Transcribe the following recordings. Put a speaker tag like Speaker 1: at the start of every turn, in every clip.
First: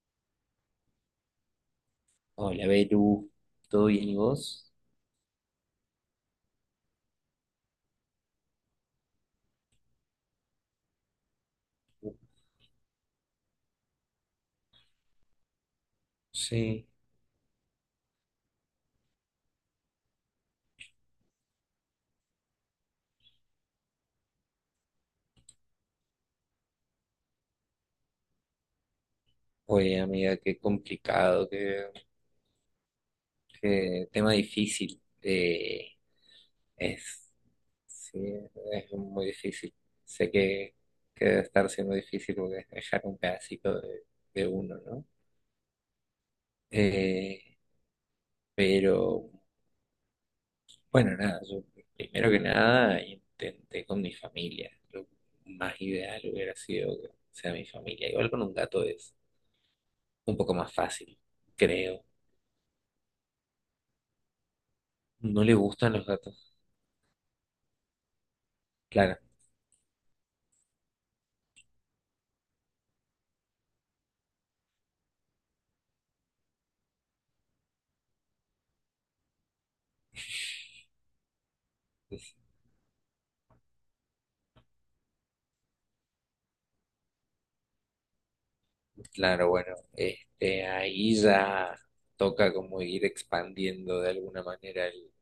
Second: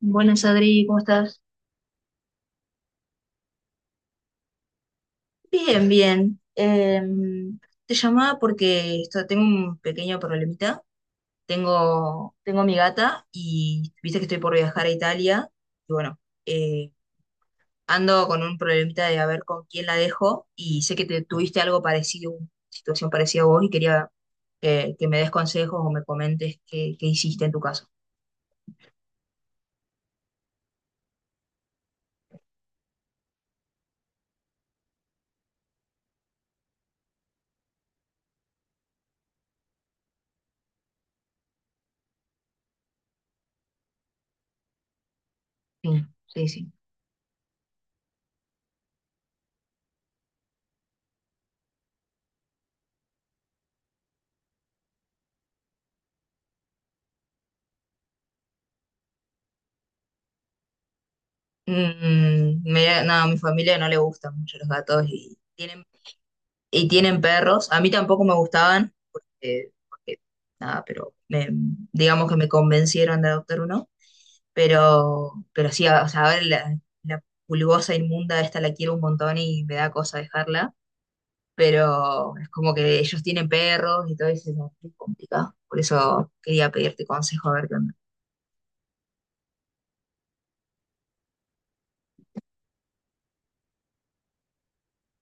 Speaker 1: Buenas, Adri, ¿cómo estás?
Speaker 2: Hola, Beru, ¿todo bien y vos?
Speaker 1: Bien, bien. Te llamaba porque tengo un pequeño problemita. Tengo a mi gata y viste que estoy por viajar a Italia. Y bueno,
Speaker 2: Sí.
Speaker 1: eh, ando con un problemita de a ver con quién la dejo. Y sé que te tuviste algo parecido, una situación parecida a vos, y quería que me des consejos o me comentes qué hiciste en tu caso.
Speaker 2: Oye, amiga, qué complicado, qué tema difícil. Es, sí, es muy difícil. Sé que, que debe estar siendo difícil porque es dejar un pedacito de uno, ¿no?
Speaker 1: Sí, sí, sí.
Speaker 2: Eh, pero, bueno, nada, yo primero que nada intenté con mi familia. Lo más ideal hubiera sido que sea mi familia. Igual con un gato es un poco más fácil, creo.
Speaker 1: No, a mi familia no le gustan mucho los gatos
Speaker 2: No le gustan los gatos.
Speaker 1: y tienen perros. A mí tampoco me gustaban,
Speaker 2: Claro,
Speaker 1: porque nada, pero digamos que me convencieron de adoptar uno. Pero sí, o sea, ahora la pulgosa inmunda esta la quiero un montón y me da cosa dejarla.
Speaker 2: es-
Speaker 1: Pero es como que ellos tienen perros y todo eso no, es complicado. Por eso quería pedirte consejo a ver qué onda.
Speaker 2: claro, bueno, este, ahí ya toca como ir expandiendo de alguna manera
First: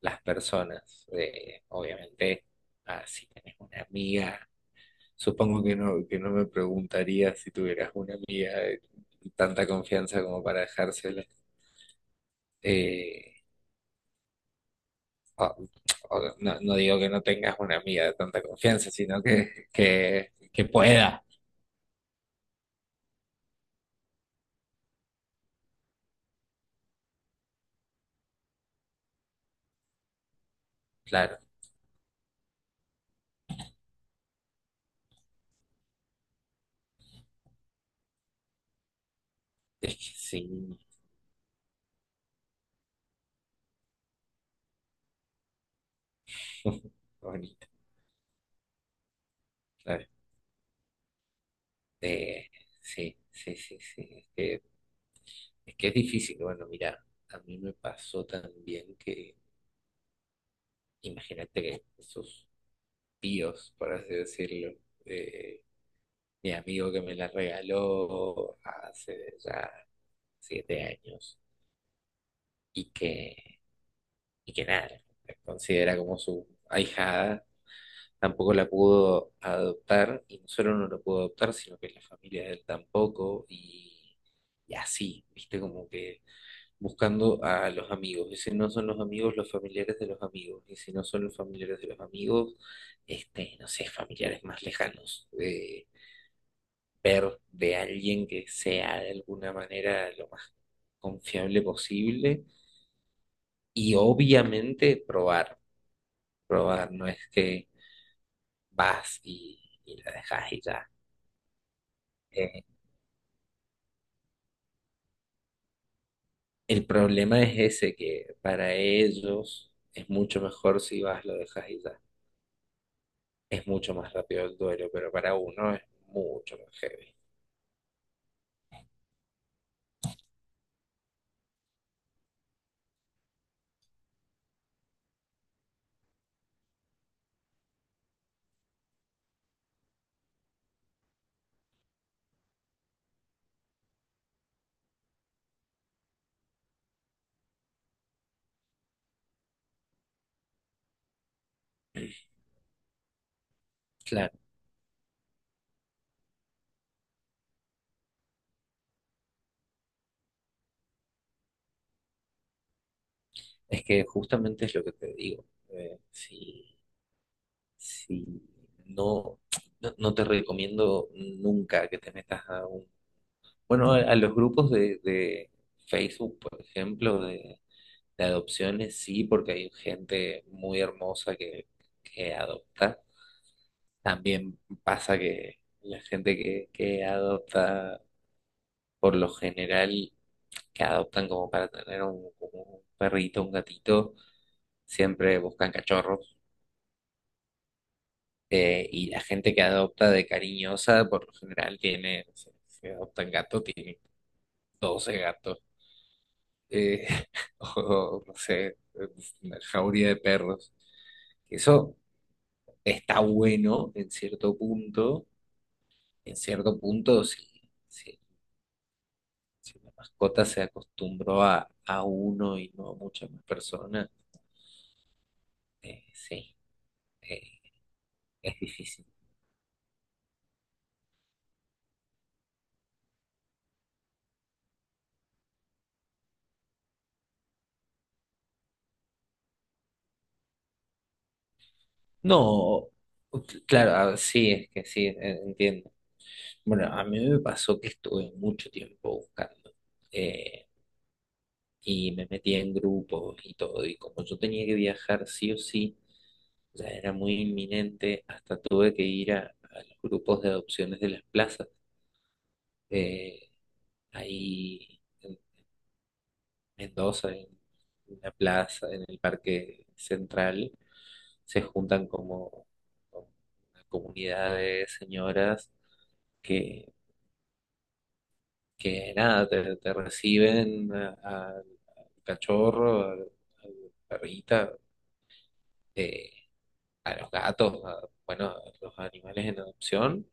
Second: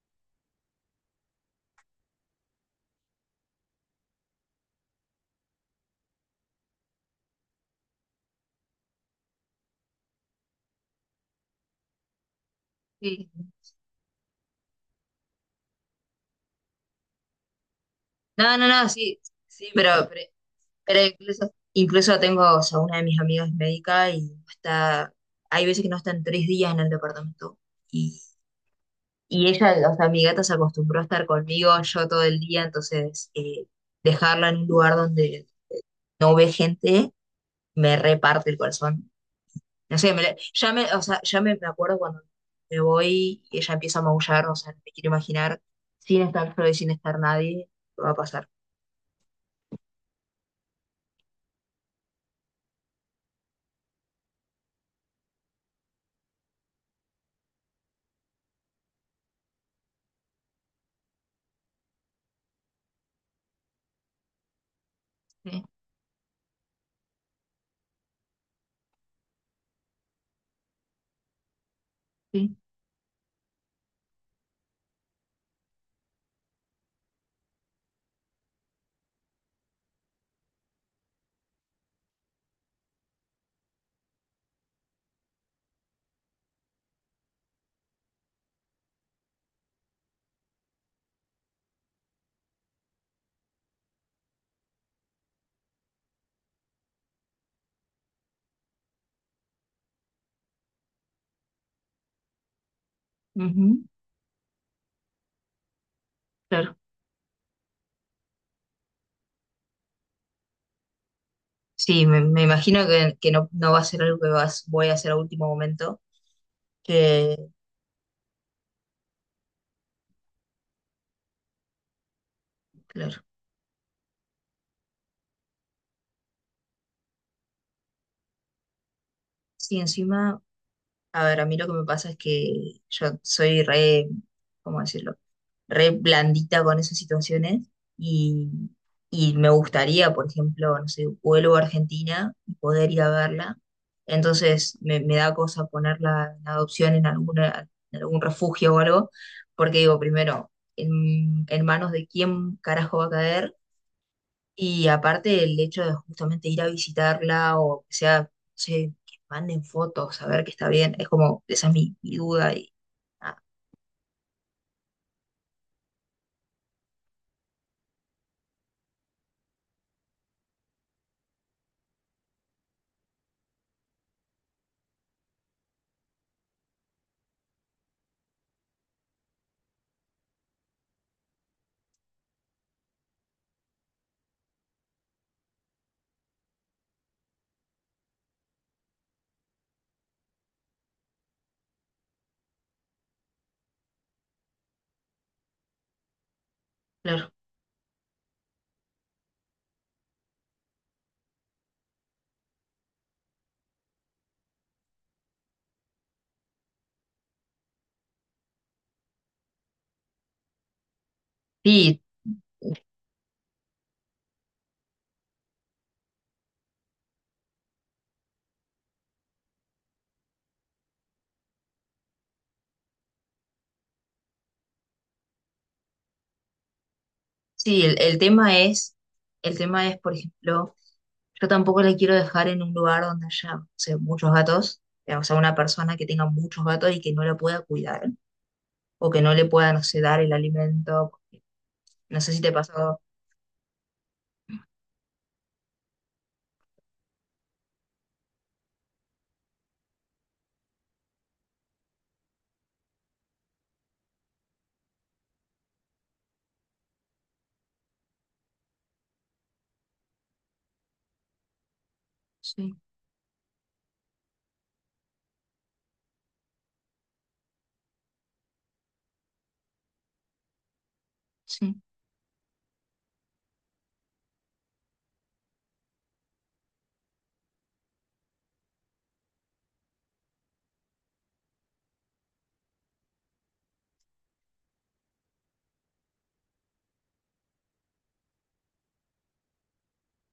Speaker 2: las personas. Obviamente, si tenés una amiga, supongo que no me preguntaría si tuvieras una amiga de tanta confianza como para dejársela.
Speaker 1: Sí.
Speaker 2: Eh, o- o no, no digo que no tengas una amiga de tanta
Speaker 1: No, no, no,
Speaker 2: confianza,
Speaker 1: sí,
Speaker 2: sino
Speaker 1: sí, pero,
Speaker 2: que
Speaker 1: Pero
Speaker 2: pueda.
Speaker 1: incluso, incluso tengo, o sea, una de mis amigas es médica y está, hay veces que no están tres días en el departamento. Y, y ella, o sea, mi gata se acostumbró a estar
Speaker 2: Claro,
Speaker 1: conmigo yo todo el día, entonces dejarla en un lugar donde no ve gente me reparte el corazón.
Speaker 2: es
Speaker 1: No
Speaker 2: que
Speaker 1: sé, ya
Speaker 2: sí.
Speaker 1: o sea, ya me acuerdo cuando me voy y ella empieza a maullar, o sea, no me quiero imaginar sin estar solo y sin estar nadie, lo que va a pasar.
Speaker 2: Claro. Eh, sí, sí, sí, sí. Es que es difícil. Bueno, mira, a mí me pasó también que, imagínate que esos tíos, por así decirlo, de
Speaker 1: Sí,
Speaker 2: mi amigo que me la regaló hace ya siete años
Speaker 1: sí,
Speaker 2: y que, y que nada, la considera como su ahijada, tampoco la pudo adoptar y no solo no la pudo adoptar, sino que la familia de él tampoco y así, viste, como que buscando a los amigos. Y si no son los amigos, los familiares de los amigos. Y si no son los familiares de los amigos, este, no sé, familiares más lejanos. Ver de alguien que sea de alguna manera lo más confiable posible.
Speaker 1: ujú,
Speaker 2: Y obviamente
Speaker 1: claro.
Speaker 2: probar, no es que vas y, y la dejas y ya.
Speaker 1: Sí, me
Speaker 2: Eh,
Speaker 1: imagino que no, no va a ser algo que vas, voy a hacer a último momento.
Speaker 2: el
Speaker 1: Que,
Speaker 2: problema es ese, que para ellos es mucho mejor si vas, lo dejas y ya.
Speaker 1: claro.
Speaker 2: Es mucho más rápido el duelo, pero para uno es mucho más heavy.
Speaker 1: Sí, encima, a ver, a mí lo que me pasa es que yo soy re, ¿cómo decirlo? Re blandita con esas situaciones y, y me gustaría, por ejemplo, no sé, vuelvo a Argentina y poder ir a verla. Entonces me da cosa ponerla en adopción en alguna, en algún refugio o algo, porque digo, primero, en manos de quién carajo va a caer.
Speaker 2: Claro,
Speaker 1: Y aparte el hecho de justamente ir a visitarla o que sea, no sé, que manden fotos, a ver que está bien, es como, esa es mi duda y ah,
Speaker 2: es que justamente es lo que te digo. Si, si no, no te recomiendo nunca que te metas a un... Bueno, a los grupos de Facebook, por ejemplo, de adopciones, sí, porque hay gente muy hermosa que adopta. También pasa que la gente que adopta, por lo general, que adoptan como para tener un, como un perrito, un gatito, siempre buscan cachorros.
Speaker 1: claro.
Speaker 2: Y la gente que adopta de cariñosa, por lo general, tiene, no sé, si adoptan gato, tiene 12 gatos, eh, o no sé, una jauría de perros. Eso
Speaker 1: Y
Speaker 2: está bueno en cierto punto, si, si la mascota se acostumbró a uno y no a muchas más personas, eh, sí, eh,
Speaker 1: sí,
Speaker 2: es difícil.
Speaker 1: el tema es, por ejemplo, yo tampoco la quiero dejar en un lugar donde haya, no sé, muchos gatos, o sea, una persona que tenga muchos gatos y que no la pueda cuidar, o que no le pueda, no sé, dar el alimento, no sé si te
Speaker 2: No,
Speaker 1: pasó.
Speaker 2: ok, claro, sí, es que sí, entiendo. Bueno, a mí me pasó que estuve mucho tiempo buscando eh, y me metía en grupos y todo, y como yo tenía que viajar sí o sí, ya era muy inminente, hasta tuve que ir a los grupos de adopciones de las plazas,
Speaker 1: Sí,
Speaker 2: eh, ahí en Mendoza, en una plaza, en el Parque Central, se
Speaker 1: sí,
Speaker 2: juntan como una comunidad de señoras que, que nada, te reciben al cachorro, a la perrita, eh, a los gatos, a- bueno, a los animales en adopción.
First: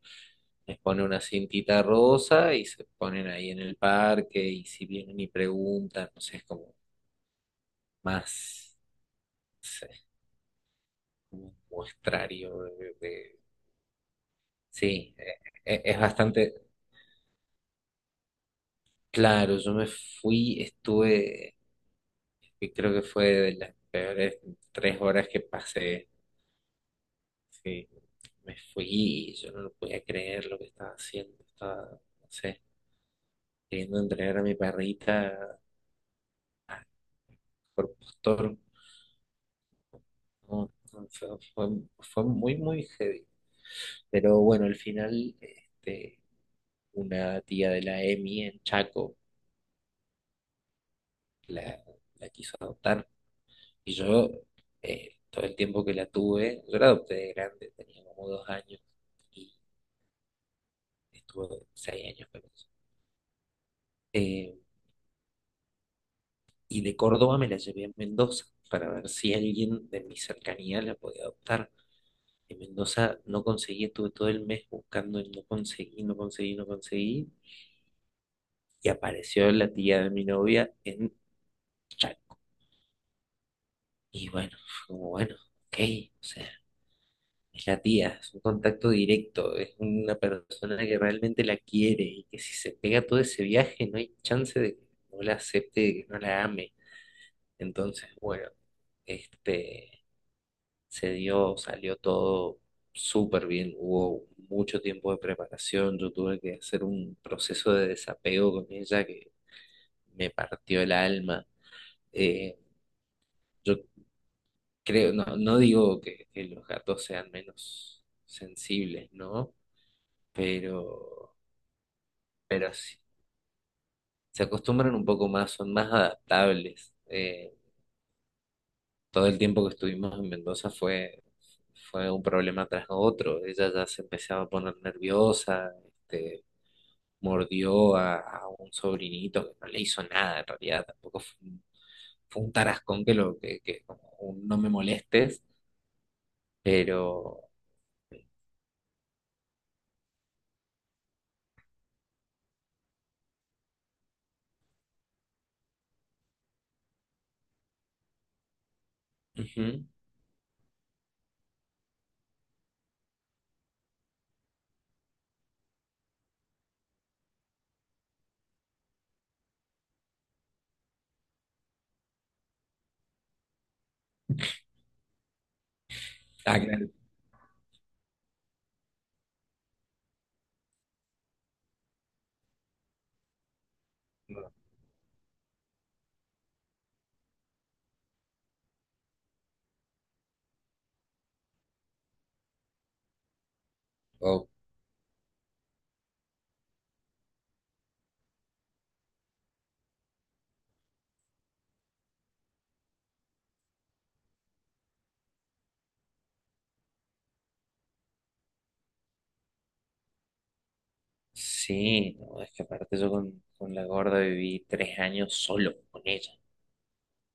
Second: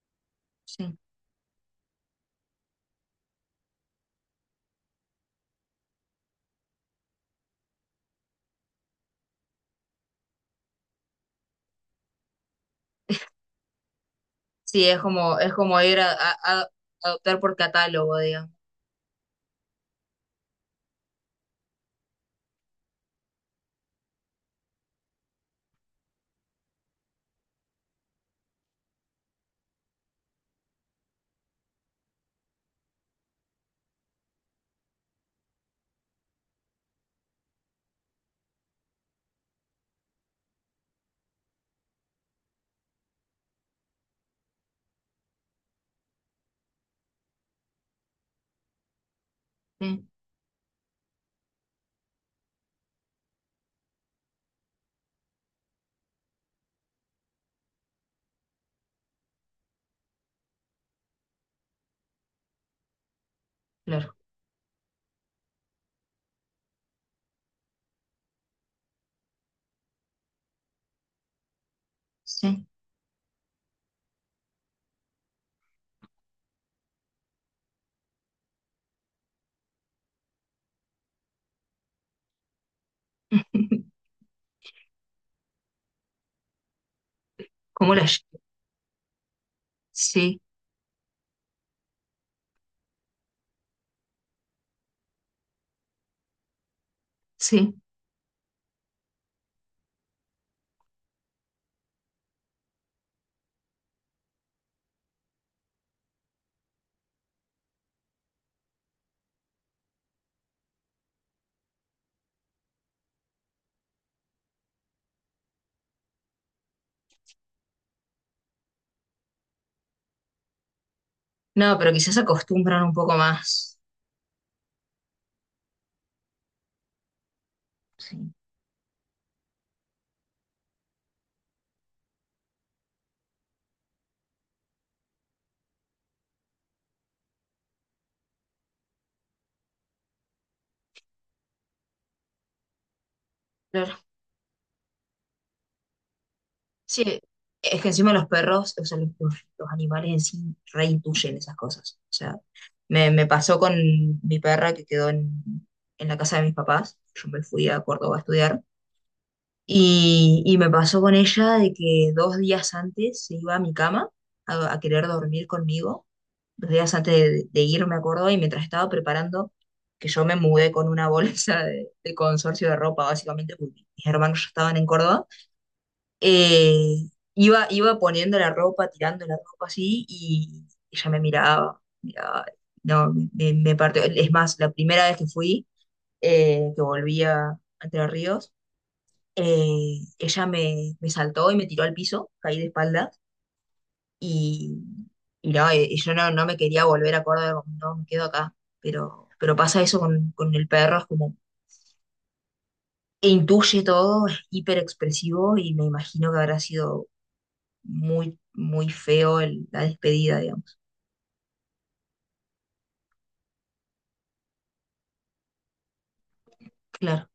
Speaker 2: Les
Speaker 1: sí.
Speaker 2: pone una cintita rosa y se ponen ahí en el parque y si vienen y preguntan, no sé, es como más, no sé, como un muestrario
Speaker 1: Sí, es
Speaker 2: Sí,
Speaker 1: como, es como ir
Speaker 2: es
Speaker 1: a,
Speaker 2: bastante
Speaker 1: a- a adoptar por catálogo, digamos.
Speaker 2: claro. Yo me fui, estuve, y creo que fue de las peores tres horas que pasé. Sí, me fui, yo no lo podía creer lo que estaba haciendo, estaba, no sé, queriendo entregar a mi perrita por postor, no, no, fue- fue muy, muy heavy. Pero bueno, al final, este, una tía de la EMI en Chaco la, la quiso adoptar y yo, todo el tiempo que la tuve, yo la adopté de grande, tenía como dos años y estuve seis años con ella.
Speaker 1: Claro,
Speaker 2: Eh, y de Córdoba me la llevé a Mendoza para ver si alguien de mi cercanía la podía adoptar. En
Speaker 1: sí.
Speaker 2: Mendoza no conseguí, estuve todo el mes buscando y no conseguí, no conseguí, no conseguí. Y apareció la tía de mi novia en Chaco. Y bueno, fue como bueno, ok, o sea, es la
Speaker 1: ¿Cómo la
Speaker 2: tía, es
Speaker 1: llevo?
Speaker 2: un contacto directo, es una
Speaker 1: Sí,
Speaker 2: persona que realmente la quiere y que si se pega todo ese viaje no hay chance de que no la acepte, de que no la ame.
Speaker 1: sí.
Speaker 2: Entonces, bueno, este... se dio, salió todo súper bien, hubo mucho tiempo de preparación, yo tuve que hacer un proceso de desapego con ella que me partió el alma. Eh, yo creo, no, no digo que los gatos sean menos sensibles, ¿no? Pero,
Speaker 1: No, pero quizás
Speaker 2: pero
Speaker 1: acostumbran un
Speaker 2: sí,
Speaker 1: poco más.
Speaker 2: se acostumbran un poco más, son más adaptables.
Speaker 1: Sí,
Speaker 2: Todo el tiempo que estuvimos en Mendoza fue... Fue un problema tras otro. Ella ya se empezaba a poner nerviosa, este, mordió a un sobrinito que no le hizo nada en realidad, tampoco fue un tarascón que lo que
Speaker 1: claro.
Speaker 2: como un no me molestes,
Speaker 1: Sí,
Speaker 2: pero
Speaker 1: es que encima los perros, o sea, los animales en sí reintuyen esas cosas. O sea, me pasó con mi perra que quedó en la casa de mis papás. Yo me fui a Córdoba a estudiar.
Speaker 2: ujú.
Speaker 1: Y me pasó con ella de que dos días antes se iba a mi cama a querer dormir conmigo. Dos días antes de ir, me acuerdo, y mientras estaba preparando, que yo me mudé con una bolsa de consorcio de ropa, básicamente, porque mis hermanos ya estaban en Córdoba,
Speaker 2: Ah, claro.
Speaker 1: eh, iba poniendo la ropa, tirando la ropa así, y ella me miraba, no, me partió. Es más, la primera vez que fui, que volví a Entre Ríos, ella me saltó y me tiró al piso, caí de espalda
Speaker 2: Oh,
Speaker 1: y, y yo no, no me quería volver a Córdoba, como, no, me quedo acá, pero pasa eso con el perro, es como, e intuye todo, es hiper expresivo y me imagino que habrá sido muy, muy feo la despedida, digamos.
Speaker 2: sí, no, es que aparte yo con la gorda viví tres años solo con ella.
Speaker 1: Claro,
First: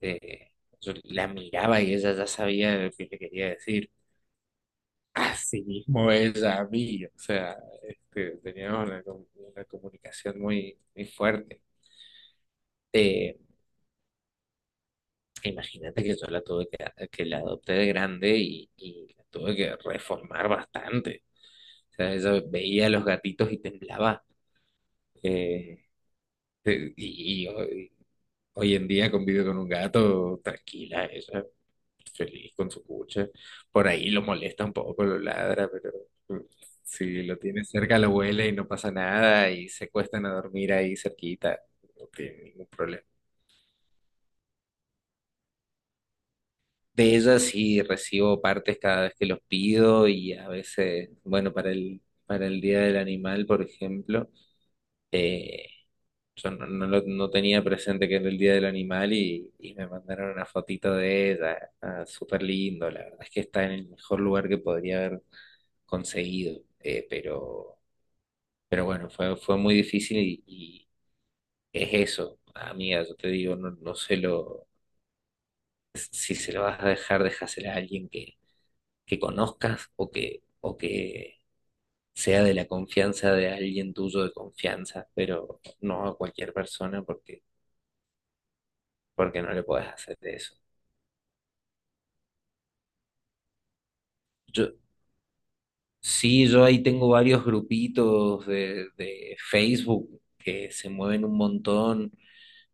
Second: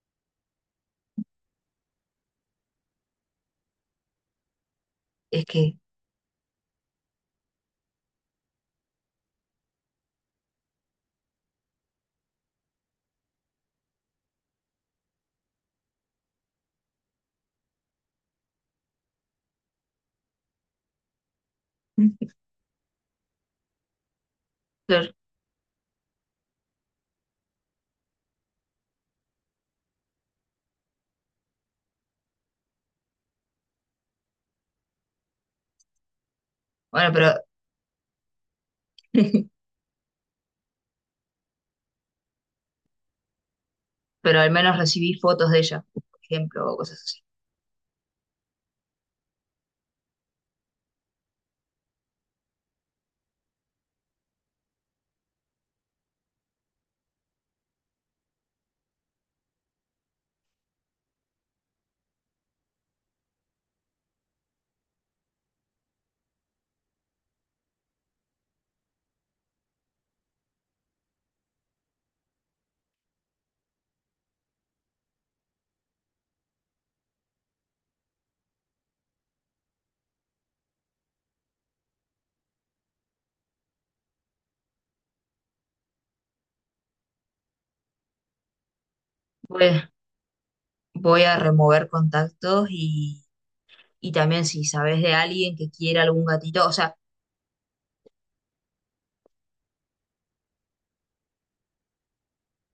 Speaker 2: Eh, yo la miraba y ella ya sabía lo que le quería decir.
Speaker 1: es
Speaker 2: Así
Speaker 1: que,
Speaker 2: mismo ella a mí, o sea, este, teníamos una, com- una comunicación muy, muy fuerte. Eh, Imagínate que yo la tuve que la adopté de grande y la tuve que reformar bastante. O sea, yo veía a los gatitos y temblaba.
Speaker 1: claro,
Speaker 2: Eh, y hoy en día convive con un gato tranquila, ella, feliz con su cucha. Por ahí lo molesta un poco, lo ladra, pero eh,
Speaker 1: bueno,
Speaker 2: si
Speaker 1: pero,
Speaker 2: lo tiene cerca lo huele y no pasa nada y se cuestan a dormir ahí cerquita. No tiene ningún problema.
Speaker 1: pero al menos recibí fotos de ella, por ejemplo, o cosas
Speaker 2: De
Speaker 1: así.
Speaker 2: ellas sí recibo partes cada vez que los pido y a veces, bueno, para el Día del Animal, por ejemplo, eh, yo no, no tenía presente que era el Día del Animal y me mandaron una fotito de ella, ah, súper lindo, la verdad es que está en el mejor lugar que podría haber conseguido, pero bueno, fue muy difícil y es eso, amiga, yo te digo, no, si se lo vas a dejar, déjasela a alguien que conozcas o o que sea de la confianza de alguien tuyo de confianza, pero no a cualquier persona porque no le
Speaker 1: Voy,
Speaker 2: puedes hacer eso.
Speaker 1: voy a remover contactos y también si
Speaker 2: Yo,
Speaker 1: sabes de alguien que quiera algún
Speaker 2: sí, yo
Speaker 1: gatito, o
Speaker 2: ahí
Speaker 1: sea,
Speaker 2: tengo varios grupitos de Facebook que se mueven un montón,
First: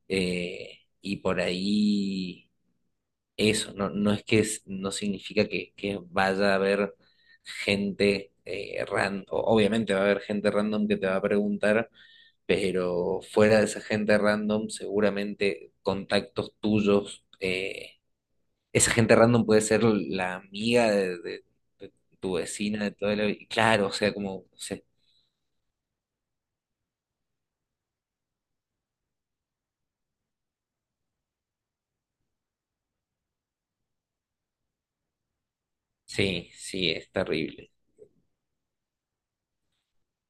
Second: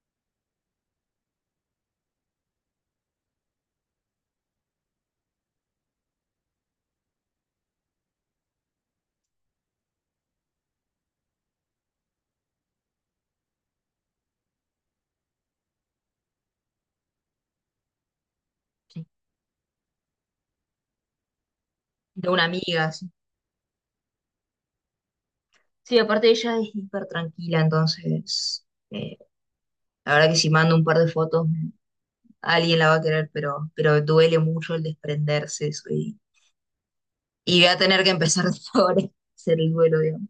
Speaker 2: y por ahí eso, no, no es que no significa que vaya a haber gente random, obviamente va a haber gente random que te va a preguntar, pero fuera de esa gente random, seguramente contactos tuyos, esa gente random puede ser la amiga de
Speaker 1: de
Speaker 2: tu
Speaker 1: una
Speaker 2: vecina de
Speaker 1: amiga, si
Speaker 2: toda la vida. Claro, o sea, como, o sea,
Speaker 1: sí, aparte ella es hiper tranquila, entonces eh, la verdad que si mando un par de fotos alguien la va a querer, pero duele mucho el desprenderse eso
Speaker 2: sí, sí, es
Speaker 1: y voy
Speaker 2: terrible.
Speaker 1: a tener que empezar de ahora a hacer el duelo, digamos.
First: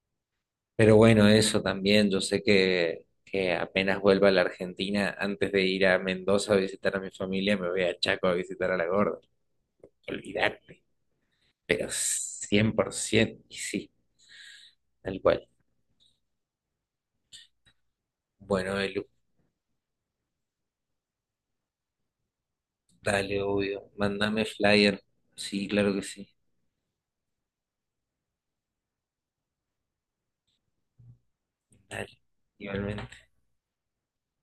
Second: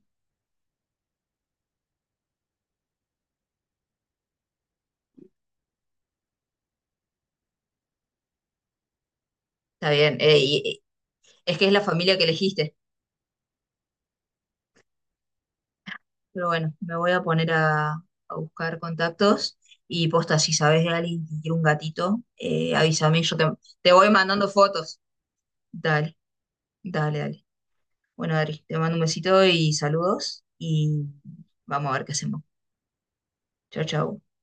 Speaker 2: Pero bueno, eso también, yo sé que apenas vuelva a la Argentina, antes de ir a Mendoza a visitar a mi familia, me voy a Chaco a visitar a la gorda.
Speaker 1: Está bien,
Speaker 2: Olvidarte,
Speaker 1: es que es la
Speaker 2: pero
Speaker 1: familia que elegiste,
Speaker 2: 100%, y sí, tal cual.
Speaker 1: pero bueno, me voy a poner a buscar
Speaker 2: Bueno, Elu,
Speaker 1: contactos y posta, si sabes de alguien que quiere un gatito, avísame,
Speaker 2: dale, obvio,
Speaker 1: te voy
Speaker 2: mándame
Speaker 1: mandando fotos.
Speaker 2: flyer. Sí, claro que
Speaker 1: Dale,
Speaker 2: sí,
Speaker 1: dale, dale. Bueno, Adri, te mando un besito y saludos y vamos a ver qué
Speaker 2: dale,
Speaker 1: hacemos.
Speaker 2: igualmente.
Speaker 1: Chao, chao.